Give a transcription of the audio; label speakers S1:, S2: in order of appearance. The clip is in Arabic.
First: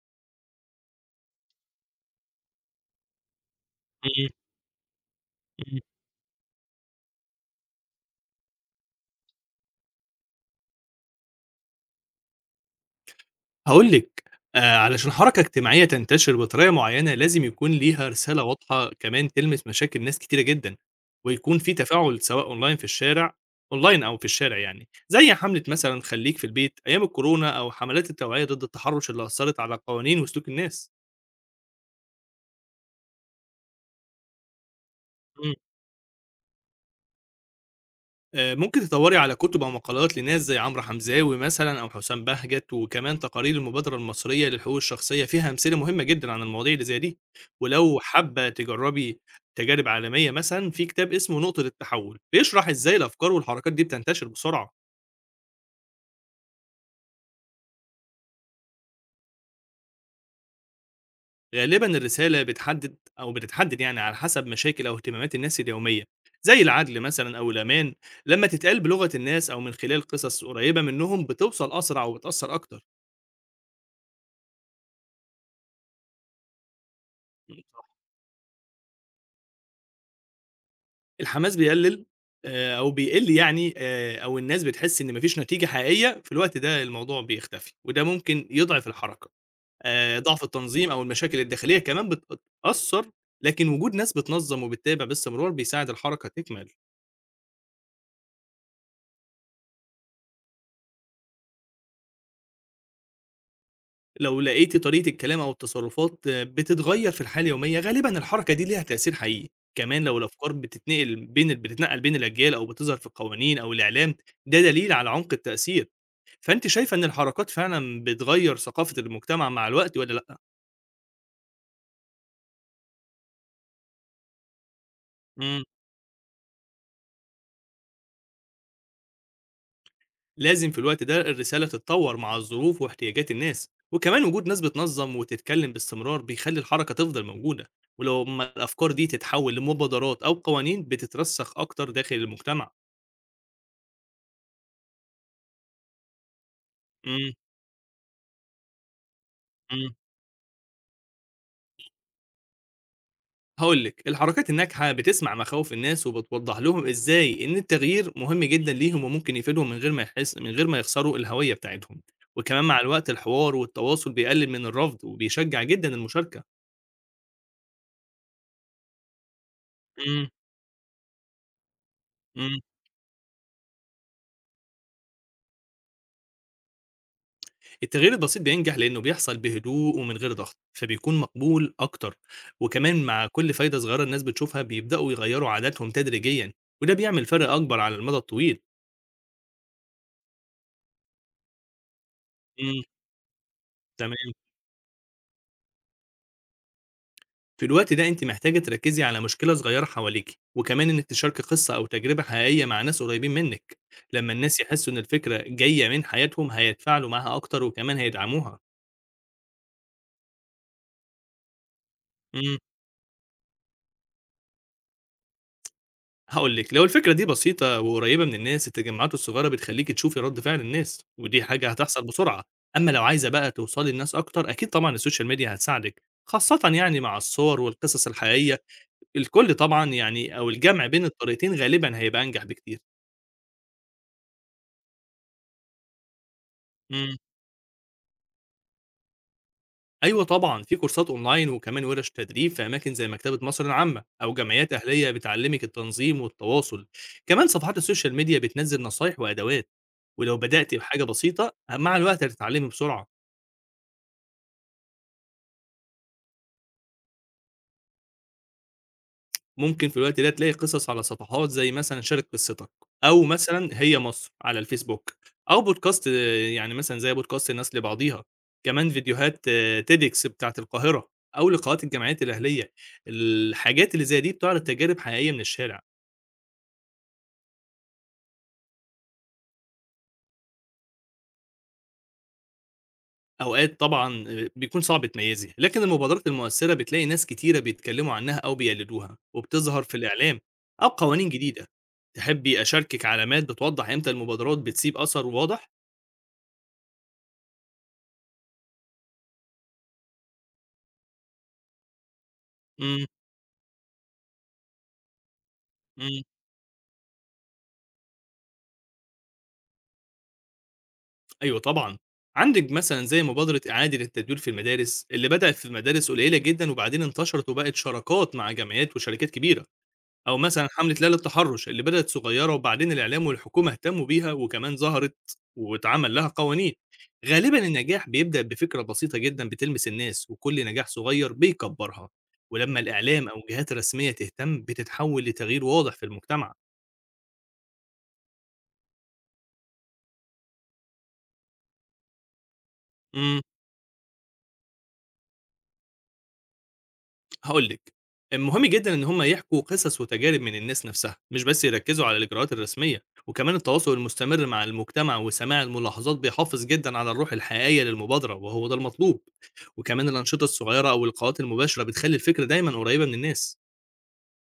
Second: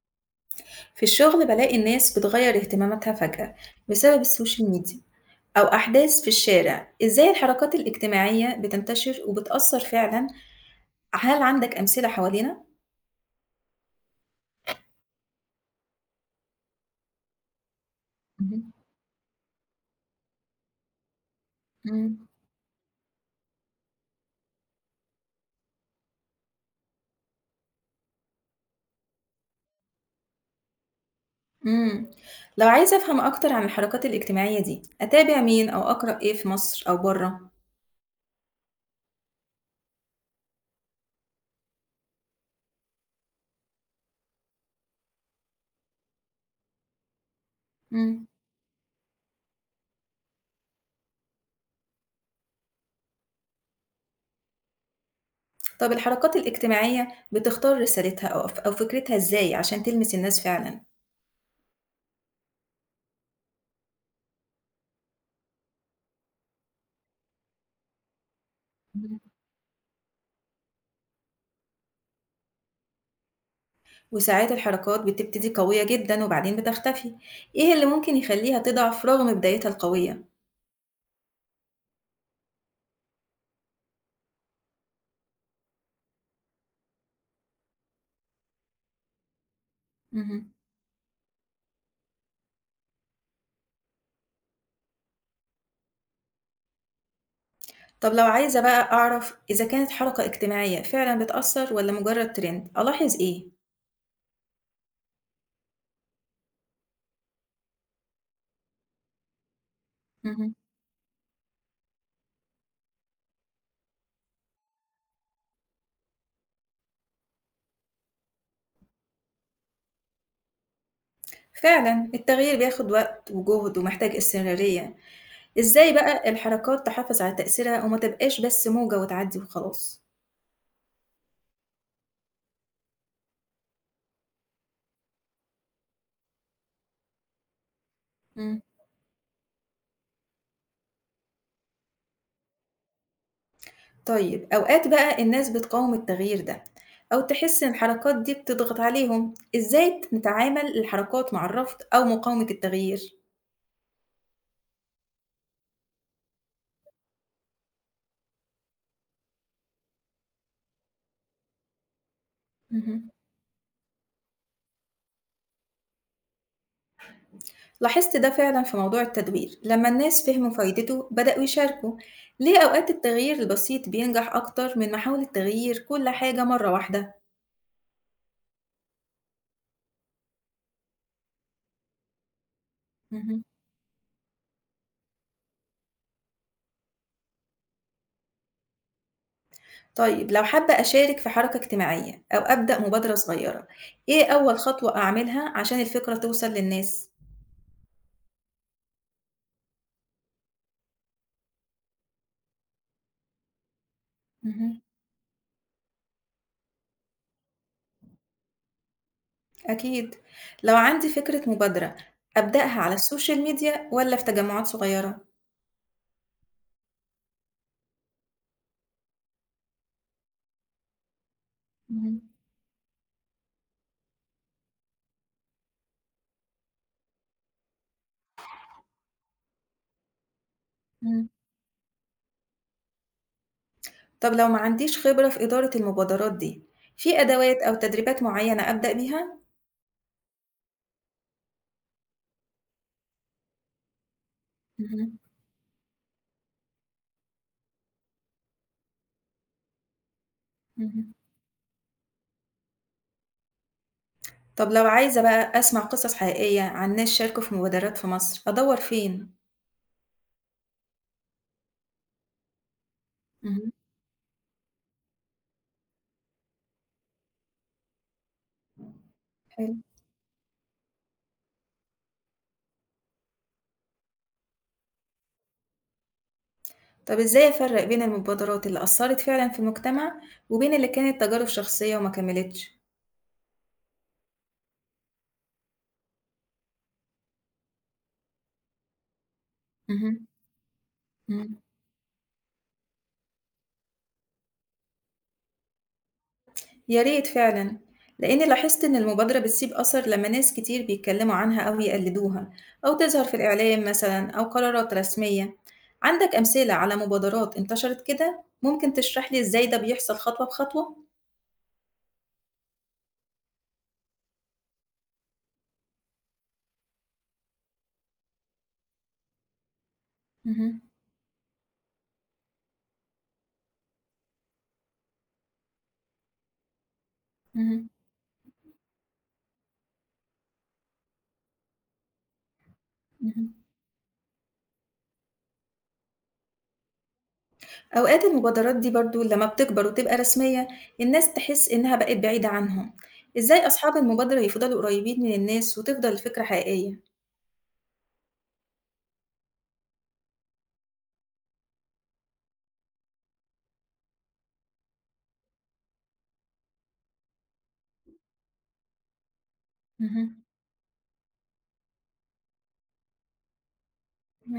S1: في الشغل بلاقي الناس بتغير اهتماماتها فجأة بسبب
S2: إمم،
S1: السوشيال ميديا أو
S2: إمم.
S1: أحداث في الشارع. إزاي الحركات الاجتماعية بتنتشر وبتأثر فعلا؟ هل عندك أمثلة حوالينا؟
S2: هاقول لِك، علشان حركة اجتماعية تنتشر بطريقة معيّنة لازم يكون ليها رسالة
S1: مهم.
S2: واضحة كمان تلمس مشاكل ناس كتيرة جدًا، ويكون في
S1: مم.
S2: تفاعل سواء أونلاين في الشارع أونلاين أو في الشارع يعني، زي حملة مثلًا خلّيك في البيت أيام الكورونا أو حملات التوعية ضد التحرُّش اللي أثّرت على قوانين وسلوك الناس.
S1: مم. لو عايزة أفهم أكتر عن الحركات الاجتماعية دي أتابع مين أو أقرأ إيه في مصر أو بره؟
S2: ممكن تدوّري على كُتب أو مقالات لناس زي عمرو حمزاوي مثلًا أو حسام بهجت، وكمان تقارير المبادرة المصرية للحقوق الشخصية فيها أمثلة مهمة جدًا عن المواضيع اللي زي دي، ولو
S1: مم.
S2: حابة تجرّبي تجارب عالمية مثلًا في كتاب اسمه نقطة التحوّل، بيشرح إزاي الأفكار والحركات دي بتنتشر بسرعة،
S1: طب الحركات الاجتماعية بتختار رسالتها أو فكرتها إزاي عشان تلمس الناس فعلا؟
S2: غالبًا الرسالة بتحدد أو بتتحدد يعني على حسب مشاكل أو اهتمامات الناس اليومية، زي العدل مثلًا أو الأمان، لمّا تتقال بلغة الناس أو من خلال قصص قريبة منّهم بتوصل أسرع وبتأثّر أكتر.
S1: وساعات الحركات بتبتدي قوية جدًا وبعدين بتختفي، إيه اللي ممكن يخلّيها تضعف رغم بدايتها القوية؟
S2: الحماس بيقلّل أو بيقِل يعني أو الناس بتحس إن ما فيش نتيجة حقيقية، في الوقت ده الموضوع بيختفي، وده ممكن يضعف الحركة. ضعف
S1: اهم.
S2: التنظيم أو المشاكل الداخلية كمان بتأثّر، لكن وجود ناس بتنظّم وبتتابع باستمرار بيساعد الحركة تكمل.
S1: طب لو عايزة بقى أعرف إذا كانت حركة اجتماعية فعلًا بتأثّر والّا مجرد ترند، ألاحظ إيه؟
S2: لو لقيتِ طريقة الكلام أو التصرفات آه، بتتغيّر في الحياة اليومية، غالبًا الحركة دي ليها تأثير حقيقي. كمان لو الأفكار
S1: اهم.
S2: بتتنقل بين الأجيال أو بتظهر في القوانين أو الإعلام، ده دليل على عمق التأثير. فأنتِ شايفة إن الحركات فعلًا بتغيّر ثقافة المجتمع مع الوقت والّا لأ؟
S1: فعلًا التغيير بياخد وقت وجهد ومحتاج استمرارية.
S2: إمم،
S1: إزاي بقى الحركات تحافظ على تأثيرها وما تبقاش بس موجة وتعدي وخلاص؟
S2: لازم في الوقت ده الرسالة تتطور مع الظروف واحتياجات الناس، وكمان وجود ناس بتنظم وتتكلم باستمرار بيخلّي الحركة تفضل موجودة، ولمّا
S1: إمم.
S2: الأفكار دي تتحول لمبادرات أو قوانين بتترسخ أكتر داخل المجتمع.
S1: طيب أوقات بقى الناس بتقاوم التغيير ده أو
S2: إمم،
S1: تحس إن الحركات دي بتضغط عليهم.
S2: إمم.
S1: إزاي نتعامل الحركات مع الرفض أو مقاومة التغيير؟
S2: هاقول لِك، الحركات الناجحة بتسمع مخاوف الناس وبتوضّح لهم إزاي إن التغيير مهم جدًا ليهم وممكن يفيدهم من غير ما يخسروا الهوية بتاعتهم، وكمان مع
S1: مهم.
S2: الوقت الحوار والتواصل بيقلل من الرفض وبيشجع جدًا المشاركة.
S1: لاحظت ده فعلا في موضوع التدوير. لما الناس
S2: إمم،
S1: فهموا فايدته بدأوا يشاركوا. ليه
S2: إمم،
S1: أوقات التغيير البسيط بينجح أكتر من محاولة تغيير كل حاجة مرة واحدة؟
S2: التغيير البسيط بينجح لإنه بيحصل بهدوء ومن غير ضغط، فبيكون مقبول أكتر، وكمان مع
S1: مهم.
S2: كل فايدة صغيرة الناس بتشوفها بيبدأوا يغيّروا عاداتهم تدريجيًا، وده بيعمل فرق أكبر على المدى الطويل.
S1: طيب لو حابة أشارك في حركة اجتماعية أو أبدأ
S2: إمم،
S1: مبادرة صغيرة، إيه
S2: تمام.
S1: أول خطوة أعملها عشان الفكرة توصل للناس؟
S2: في الوقت ده أنتِ محتاجة تركّزي على مشكلة صغيرة حواليكِ، وكمان إنِّك تشاركي قصة أو تجربة حقيقية مع ناس قريبين منِّك، لمّا الناس
S1: مهم.
S2: يحسّوا إن الفكرة جاية من حياتهم هيتفاعلوا معاها أكتر وكمان هيدعموها.
S1: أكيد. لو عندي فكرة مبادرة،
S2: إمم،
S1: أبدأها على السوشيال ميديا والّا في تجمعات صغيرة؟
S2: هاقول لِك، لو الفكرة دي بسيطة وقريبة من الناس، التجمعات الصغيرة بتخلّيكِ تشوفي رَد فعل الناس، ودي حاجة هتحصل
S1: إمم،
S2: بسرعة. أمّا لو عايزة بقى توصلي لناس أكتر، أكيد طبعًا الSocial Media هتساعدِك، خاصةً يعني مع الصور والقصص الحقيقية، الكل طبعًا يعني أو الجمع بين
S1: إمم.
S2: الطريقتين غالبًا هيبقى أنجح بكتير.
S1: طب لو ما عنديش خبرة في إدارة المبادرات دي،
S2: إمم.
S1: في أدوات أو تدريبات معينة أبدأ بيها؟
S2: أيوه طبعًا، في كورسات أونلاين وكمان ورش تدريب في أماكن زي مكتبة مصر العامة أو جمعيات أهلية
S1: اهم،
S2: بتعلمِك التنظيم والتواصل، كمان صفحات السوشيال ميديا بتنزّل نصايح وأدوات، ولو بدأتِ بحاجة
S1: اهم.
S2: بسيطة مع الوقت هتتعلمي بسرعة،
S1: طب لو عايزة بقى أسمع قصص حقيقية عن ناس شاركوا في مبادرات في مصر، أدوّر فين؟
S2: ممكن في الوقت ده تلاقي قصص على صفحات زي مثلًا شارك قصتك، أو مثلًا
S1: اهم.
S2: هي مصر على الفيسبوك، أو بودكاست آه، يعني مثلًا زي بودكاست الناس لبعضيها، كمان فيديوهات
S1: حلو.
S2: TEDx بتاعة القاهرة أو لقاءات الجمعيات الأهلية، الحاجات اللي زي دي بتعرض تجارب حقيقية من الشارع.
S1: طب إزاي أفرّق بين المبادرات اللي أثّرت فعلًا في المجتمع، وبين اللي كانت تجارب شخصية وما كمّلتش؟
S2: أوقات طبعًا بيكون صعب تميّزي، لكن المبادرات المؤثّرة بتلاقي ناس كتيرة بيتكلّموا عنها أو بيقلدوها، وبتظهر في
S1: اهم،
S2: الإعلام أو قوانين
S1: إمم.
S2: جديدة. تحبّي أشاركِك علامات بتوضّح إمتى المبادرات بتسيب أثر واضح؟
S1: يا ريت فعلًا، لإني لاحظت إن المبادرة بتسيب أثر لما ناس كتير بيتكلموا عنها أو يقلدوها، أو
S2: إمم،
S1: تظهر في الإعلام مثلًا أو قرارات رسمية.
S2: إمم،
S1: عندك أمثلة على مبادرات انتشرت كده؟ ممكن تشرح لي إزاي ده بيحصل خطوة بخطوة؟
S2: أيوه طبعًا. عندِك مثلًا زي مبادرة إعادة التدوير في المدارس، اللي بدأت في مدارس قليلة جدًا وبعدين انتشرت وبقت شراكات مع جمعيات وشركات كبيرة. أو مثلًا
S1: اهم،
S2: حملة ليلة التحرُّش اللي بدأت صغيّرة وبعدين الإعلام والحكومة اهتمّوا بيها وكمان ظهرت واتعمل لها قوانين. غالبًا
S1: اهم،
S2: النجاح بيبدأ بفكرة بسيطة جدًا بتلمس الناس وكل نجاح صغير بيكبّرها ولمّا الإعلام أو
S1: اهم.
S2: الجهات الرسمية تهتم، بتتحوّل لتغيير واضح في المجتمع.
S1: أوقات المبادرات دي برضه لما بتكبر وتبقى رسمية، الناس تحس إنها بقت بعيدة عنهم.
S2: إمم.
S1: إزاي أصحاب المبادرة يفضلوا قريبين من الناس وتفضل الفكرة حقيقية؟
S2: هاقول لِك، مهم جدًا إن هُم يحكوا قصص وتجارب من الناس نفسها، مش بس يركّزوا على الإجراءات الرسمية، وكمان التواصل المستمر مع المجتمع وسماع الملاحظات بيحافظ جدًا على الروح الحقيقية للمبادرة وهو ده المطلوب، وكمان
S1: اهم.
S2: الأنشطة الصغيرة أو اللقاءات المباشرة بتخلّي الفكرة دايمًا قريبة من الناس.